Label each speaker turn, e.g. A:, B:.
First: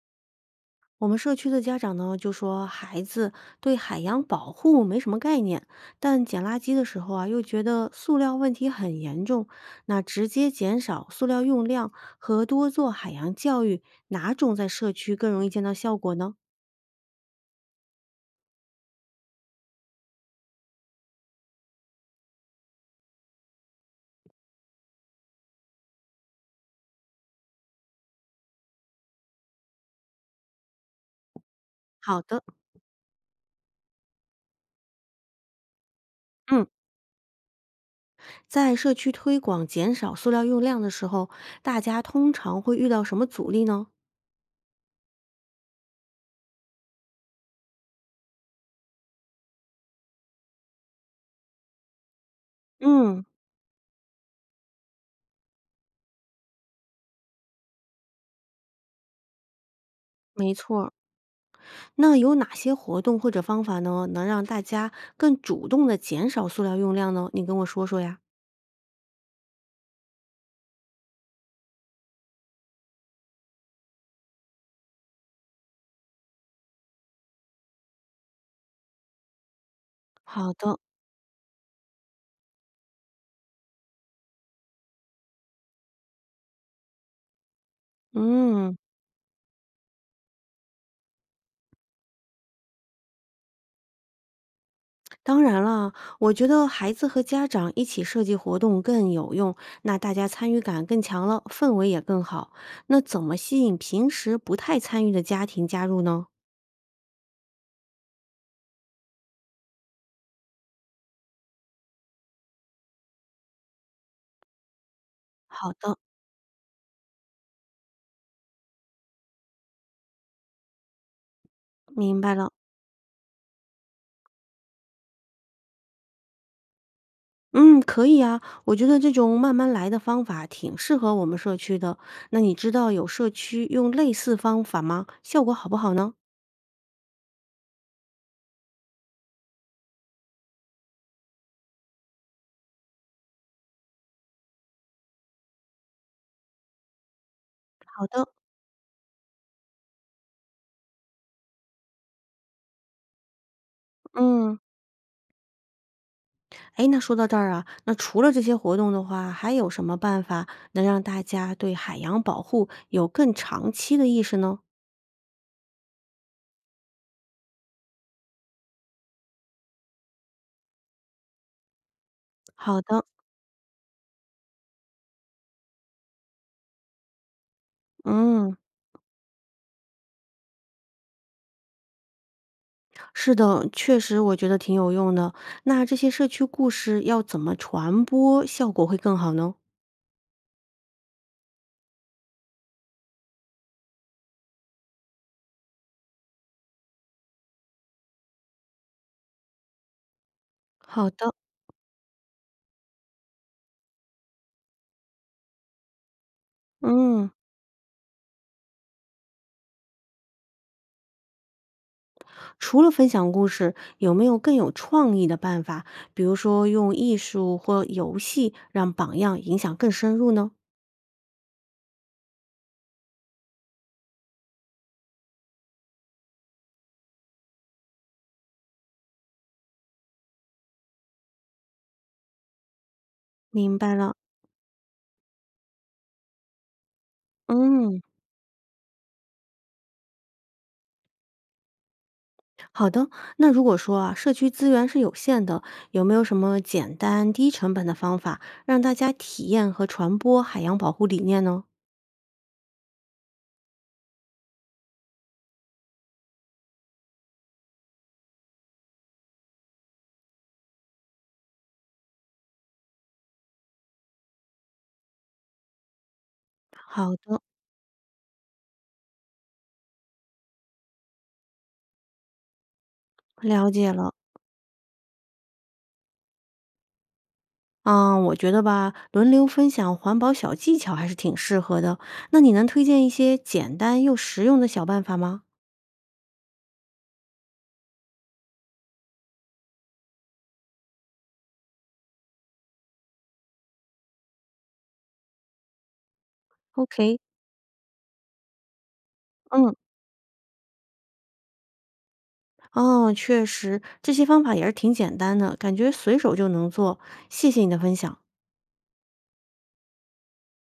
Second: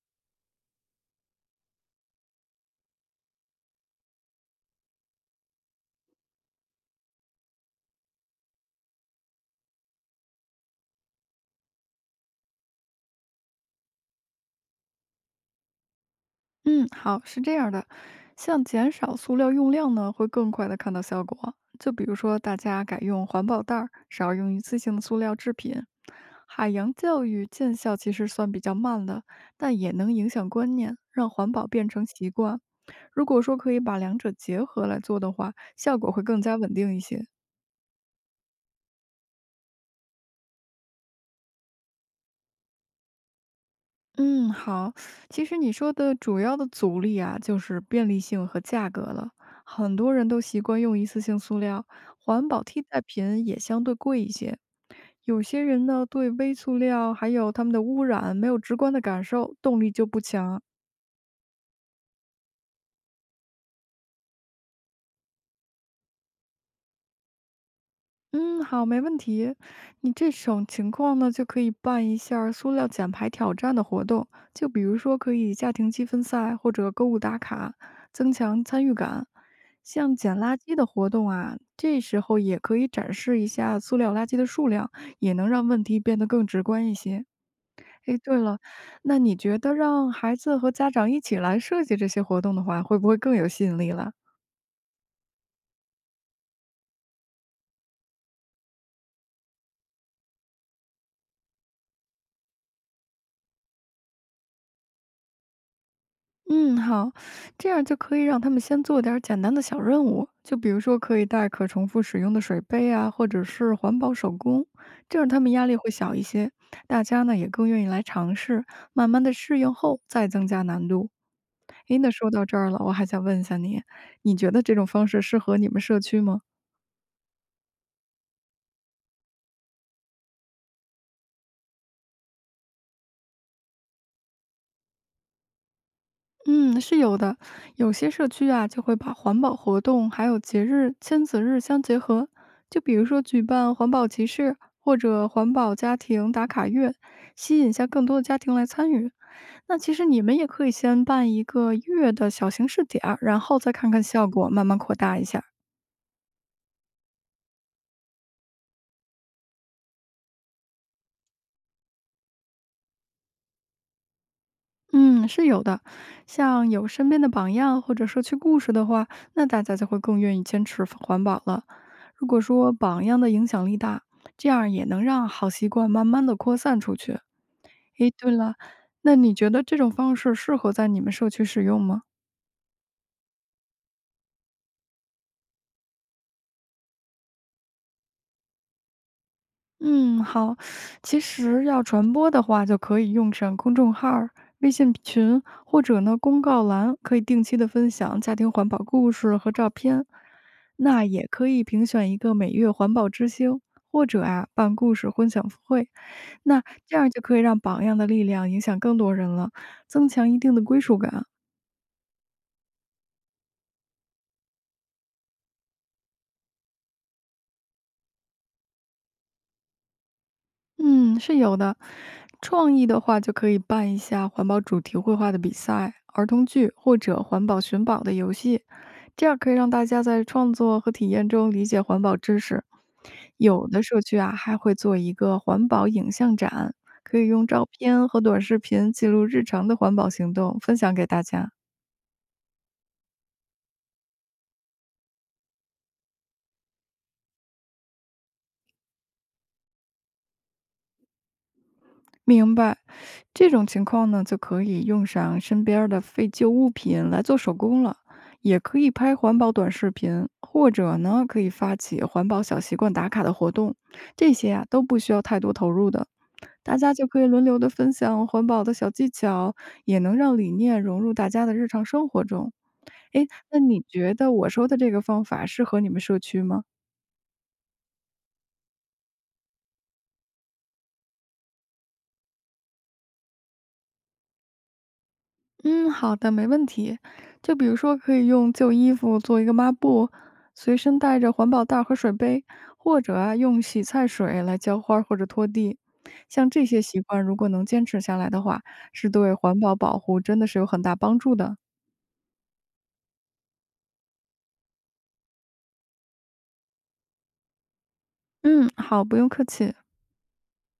A: 我们社区的家长呢，就说孩子对海洋保护没什么概念，但捡垃圾的时候啊，又觉得塑料问题很严重。那直接减少塑料用量和多做海洋教育，哪种在社区更容易见到效果呢？
B: 嗯，好，是这样的，像减少塑料用量呢，会更快的看到效果。就比如说，大家改用环保袋儿，少用一次性的塑料制品。海洋教育见效其实算比较慢的，但也能影响观念，让环保变成
A: 好
B: 习
A: 的，
B: 惯。如果说可以把两者结合来做的话，效果会更加
A: 嗯，
B: 稳定一些。
A: 在社区推广减少塑料用量的时候，大家通常会遇到什么阻力呢？
B: 嗯，好。其实你说的主要的阻力啊，就是便利性和价格了。很多人都习惯用一次性塑料，环保替代
A: 嗯，
B: 品也相对贵一些。有些人呢，对微塑料还有它们的污染没有直观的感受，动力就不
A: 没
B: 强。
A: 错儿。那有哪些活动或者方法呢，能让大家更主动的减少塑料用量呢？你跟我说说呀。
B: 嗯，好，没问题。你这种情况呢，就可以办一下儿塑料奖牌挑战的活动，就比如说可以家庭积分赛或者购物打卡，增强参与感。像捡
A: 好
B: 垃圾
A: 的，
B: 的活动啊，这时候也可以展示一下塑料垃圾的数量，也能让问题变得更直观一些。诶，对了，
A: 嗯，
B: 那你觉得让孩子和家长一起来设计这些活动的话，会不会更有吸引力了？
A: 当然了，我觉得孩子和家长一起设计活动更有用，那大家参与感更强了，氛围也更好。那怎么吸引平时不太参与的家庭加入呢？
B: 嗯，好，这样就可以让他们先做点儿简单的小任务，就比如说可以带可重复使用的水杯啊，或者是环保手工，这样他们压
A: 好
B: 力会
A: 的，
B: 小一些，大家呢也更愿意来尝试，慢慢的适应后再增加难度。诶，那
A: 明
B: 说
A: 白
B: 到
A: 了。
B: 这儿了，我还想问一下你，你觉得这种方式适合你们社区吗？
A: 嗯，可以啊，我觉得这种慢慢来的方法挺适合我们社区的。那你知道有社区用类似方法吗？效果好不好呢？
B: 嗯，是有的。有些社区啊，就会把环保活动还有节日、亲子日相结合，就比如说举办环保集市或者环保家庭打卡月，吸引一下
A: 好
B: 更多的
A: 的，
B: 家庭来参与。那其实你们也可以先办一个月的小型试点儿，然后再看看效果，
A: 嗯，
B: 慢慢扩大一下。
A: 哎，那说到这儿啊，那除了这些活动的话，还有什么办法能让大家对海洋保护有更长期的意识呢？
B: 嗯，是有的。像有身边的榜样或者社区故事的话，那大家就会更愿意坚持环保了。如果说
A: 好的，
B: 榜样的影响力大，这样也能让好习惯慢慢的扩散出去。诶，对了，
A: 嗯，
B: 那你觉得这种方式适合在你们社区使用吗？
A: 是的，确实我觉得挺有用的。那这些社区故事要怎么传播，效果会更好呢？
B: 嗯，好。其实要传播的话，就可以用上公众号儿微信群，或者呢公告栏，可以定期的分享家庭环保故事和照片。那
A: 好
B: 也
A: 的，
B: 可以评选一个每月环保之星，或者啊办故事分享会。那这样就
A: 嗯，
B: 可以让榜样的力量影响更多人了，增强一定的归属感。
A: 除了分享故事，有没有更有创意的办法？比如说用艺术或游戏让榜样影响更深入呢？
B: 嗯，是有的。创意的话，就可以办一下环保主题绘画的比赛、儿童剧或者环保寻宝的游戏，这样可以让大家在创作和体验中理解环保知识。有
A: 明
B: 的
A: 白
B: 社
A: 了，
B: 区啊，还会做一个环保影像展，可以用照
A: 嗯。
B: 片和短视频记录日常的环保行动，分享给大家。
A: 好的，那如果说啊，社区资源是有限的，有没有什么简单低成本的方法，让大家体验和传播海洋保护理念呢？
B: 明白，这种情况呢，就可以用上身边儿的废旧物品来做手工了，也可以拍环保短视频，或者呢，可以发起环保小习惯打卡的活动，这些啊都不需要太多投入的，大家就
A: 好
B: 可以
A: 的，
B: 轮流的分享环保的小技巧，也能让理念融入大家的日常生活中。诶，那
A: 了
B: 你
A: 解了。
B: 觉得我说的这个方法适合你们社区吗？
A: 啊，我觉得吧，轮流分享环保小技巧还是挺适合的。那你能推荐一些简单又实用的小办法吗
B: 嗯，好的，没问题。就比如说，可以用旧衣服做一个抹布，随身带着环保袋和水杯，或者啊，用洗菜水来浇花儿或者拖地。像这些习
A: ？OK，
B: 惯，如果能坚持下来的话，是对环
A: 嗯，
B: 保保护真的是有很大帮助的。
A: 哦，确实，这些方法也是挺简单的，感觉随手就能做。谢谢你的分享。
B: 嗯，好，不用客气。